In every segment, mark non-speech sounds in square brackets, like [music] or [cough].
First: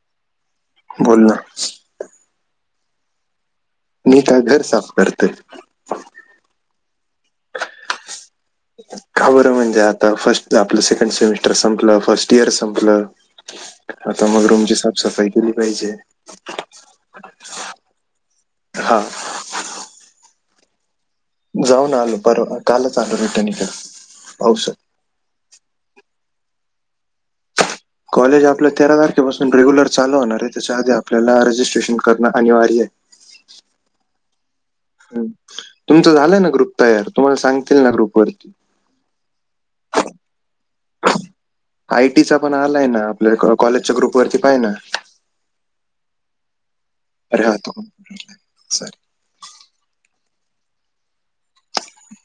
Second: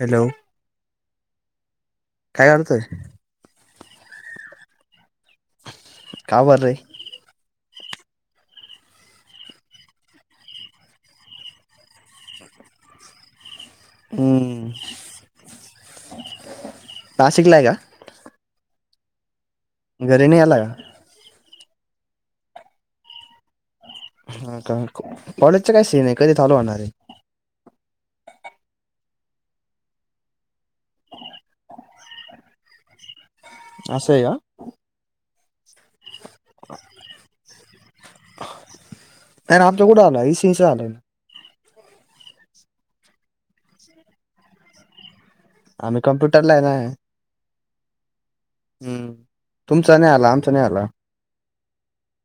Hello. बोल ना. काय करतोय? नता घर साफ कर कार र [unintelligible] का बरं म्हणजे आता फर्ट आपलं सेकंड सेमिस्टर संपलं फर्स्ट इयर संपलं आता मग हम्म रूमची साफ सफाई केली पाहिजे. नाशिकला या. हा. घरी नाही अला का. जाऊन आलो पर कालच आलो रिटर्न इकडं. हा का कॉलेजच्या काय सीन आहे कधी चालू होणार ये. कॉलेज आपलं तेरा तारखेपासून रेग्युलर चालू होणार आहे त्याच्या आधी आपल्याला रजिस्ट्रेशन करणं अनिवार्य आहे. [inaudible] अस आहे का? आहे तुमचं झालंय ना ग्रुप तयार तुम्हाला सांगतील ना ग्रुप वरती [inaudible] तर आमचा कुठं आलाय इ स आलय ना. आयटीचा पण आलाय ना आपल्या कॉ-कॉलेजच्या ग्रुप वरती पाय ना. आम्ही कम्प्युटर ला आहे ना. राहतो. [inaudible] हम्म, तुमचा नाही आला. आमचा नाही आला.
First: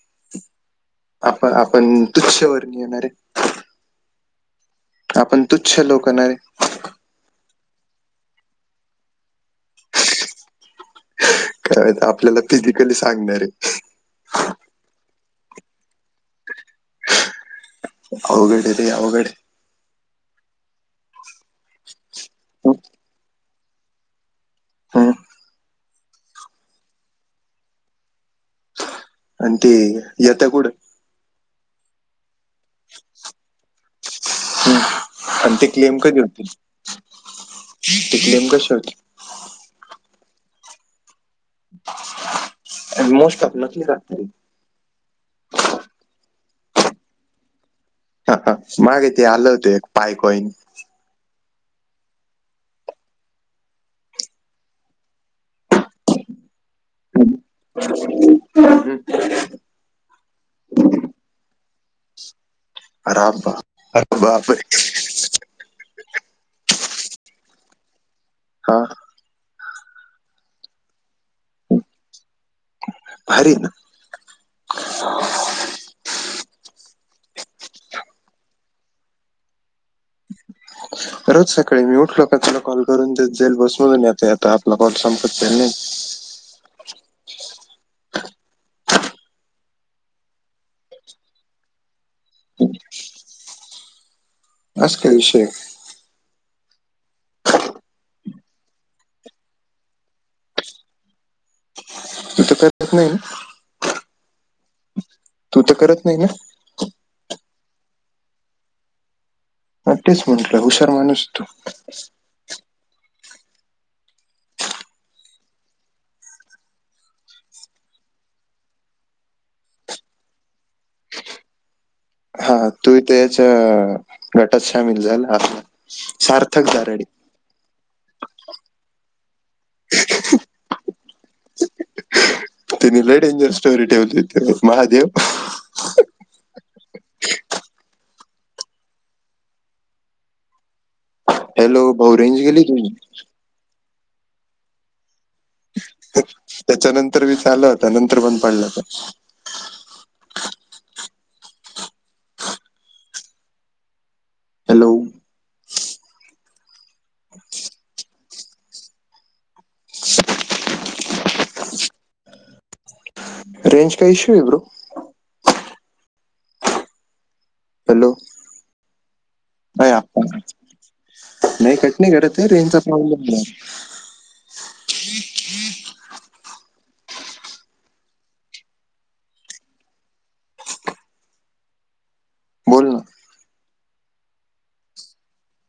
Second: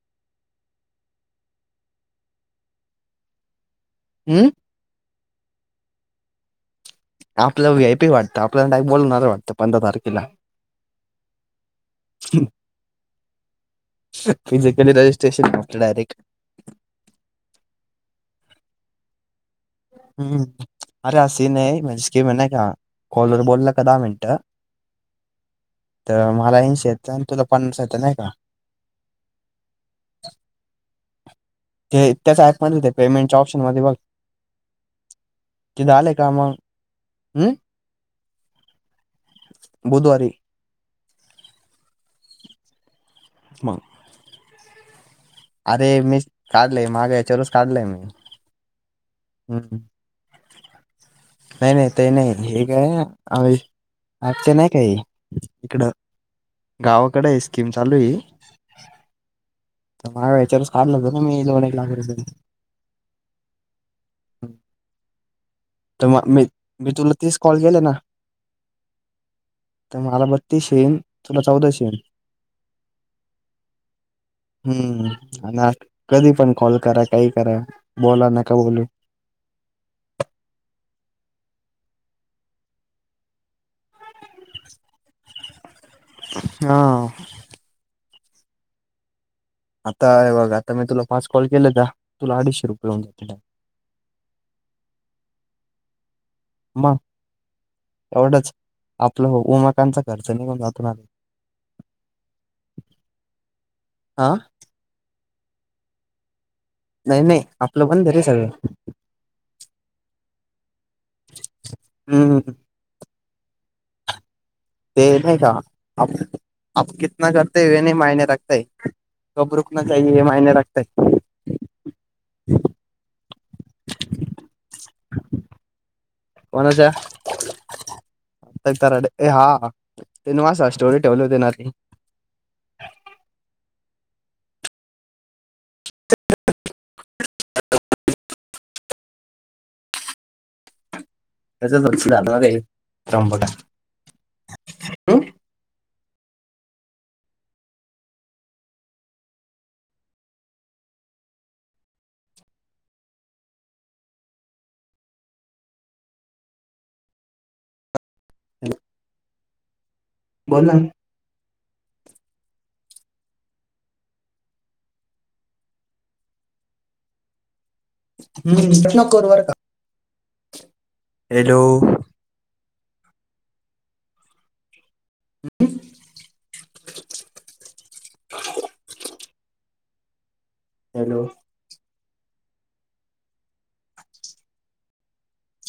[inaudible] आपण, आपण तुच्छ वर्णीय ना रे. हम्म. आपण तुच्छ लोक ना रे. आपला वियपीवाटतं आपल्याला नाही बोलणार वाटतं पंधरा तारखेला. [inaudible] काय तर आपल्याला फिजिकली सांगणार आहेत. स्टेशन आपल डायरेक्ट [inaudible] अवघड आहे रे अवगडे. [unintelligible] हा. तर मला इनश येत तुला पनास येत नाही का? आणि ते येत कुठं. ते त्याच ऍप मध्ये येते पेमेंटच्या ऑप्शन मध्ये बघ. हम्म. आणि ते तिथं क्लेम आले कधी का मग होतील हम्म ते क्लेम कशी होते. बुधवारी मोस्ट टपला मग की रात्री. अरे मीच काढलय माज्या हेच्यावरूनच काढलय. हा हा मागे ते आलं होत एक पायकॉइन नाही नाही तेही नाही हे काय औ अचानक आहे हे इकड. गावाकड ही स्कीम चालूए. [inaudible] माझ्या याच्यावरच काढल होत ना मी दोन एक लाख रुपये. आराबा अरे बापरे. तर मग मी मी तुला तीस कॉल केेले ना हा. तर मला बत्तीस शेन तला चौदा शेन. भारीए ना. हम्म आणि कधी पण कॉल करा काही करा बोला नका बोलू रोज सकाळी मी उठलो का तुला कॉल करून ते जाईल बसमून येत आता आपला कॉल संपत जाईल नाही. हा. आता हे बघ आता मी तुला पाच कॉल केलेता. तुला अडीचशे रुपये होवून जात्याता. बास काय विषय. म एवढंच आपलं हो उमाकांचा खर्च निघून जातोना. तू तर करत नाही हा [inaudible] तू तर करत नाही ना? नाही नाही आपलं पण रे सगळं. न तेच म्हंटलं हुशार माणूस तो. [inaudible] हम्म ते नाही का अ अ कितना करते वे नाही मयने रखत कब रुकना चाहिए ये मायने रखता हैं. हा तू ही तेच गटात शमील झाल आपला. सार्थक दाराडे कोणाच्यात ए हा तेनवास स्टोरी वल देणार तिनी लडेंजर स्टोरी ठेवली त महादेव त्याच्या हॅलो भाऊ रेंज झालं गेली तुझी काम ब का त्याच्या नंतर मी ल होता नंतर पण पडलं होत हॅलो ह बोला ना. रेंज का इशु ये ब्रो. हॅलो हम्. तसं नको करू बर का. नाही आप्पा. हॅलो नाही कट नाही करते. रेंज चा प्रॉब्लेम ये. हम्म. हॅलो. बोल ना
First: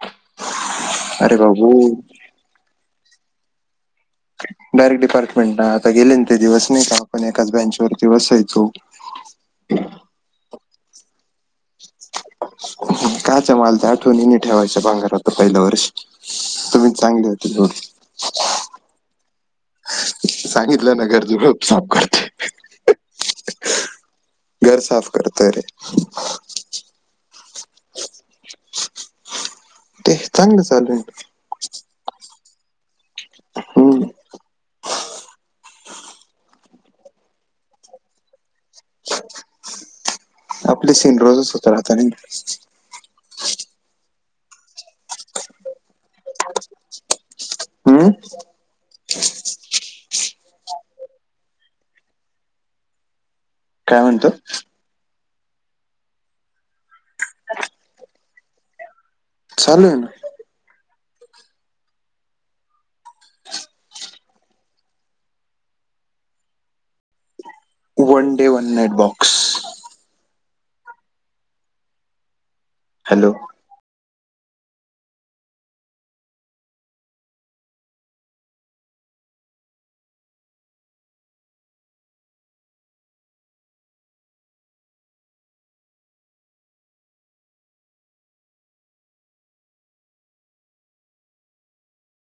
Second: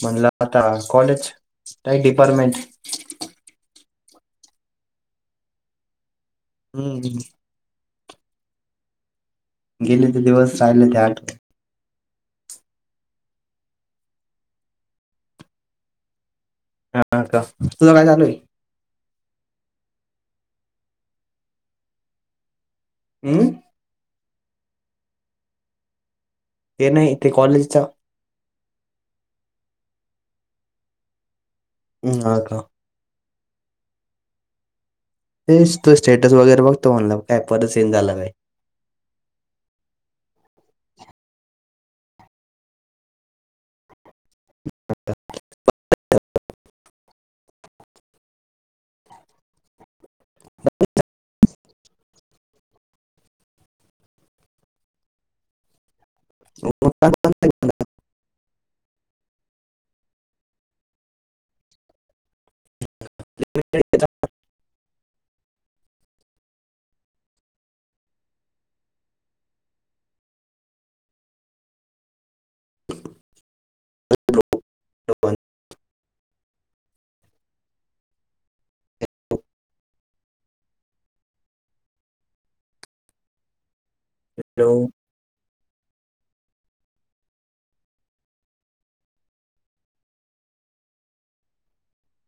म्हणलं आता कॉलेज अरे बाबू काही डिपार्टमेंट. डयरेट डिपार्टमेंट ना आता गेलन ते दिवस हम्म कापका बँंच वर. दिवस यय तो. गेले ते दिवस राहिले ते आठ काचा मालत्या आठवणी नाई ठेवायच्या, भांगारात पहिल्या वर्षी. तुम्ही हा चांगले का होते. तुझं काय चालू आहे सांगितलं ना गरजूलाप साफ करते. हम्म घर साफ करत रे. ते नाही ते कॉलेजचा ते चांगलं चालूय. हा का हम. ते तो स्टेटस वगैरे बघतो ऑनला ऍपवरच सेंज झाला काय? आपले सीन रोजच होत राहत आणि हम्म? काय म्हणतो? [unintelligible] चालू आहे ना. [unintelligible] One day one night box. Hello. Baban. Hello.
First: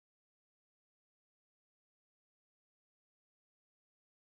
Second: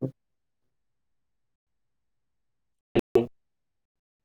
ह.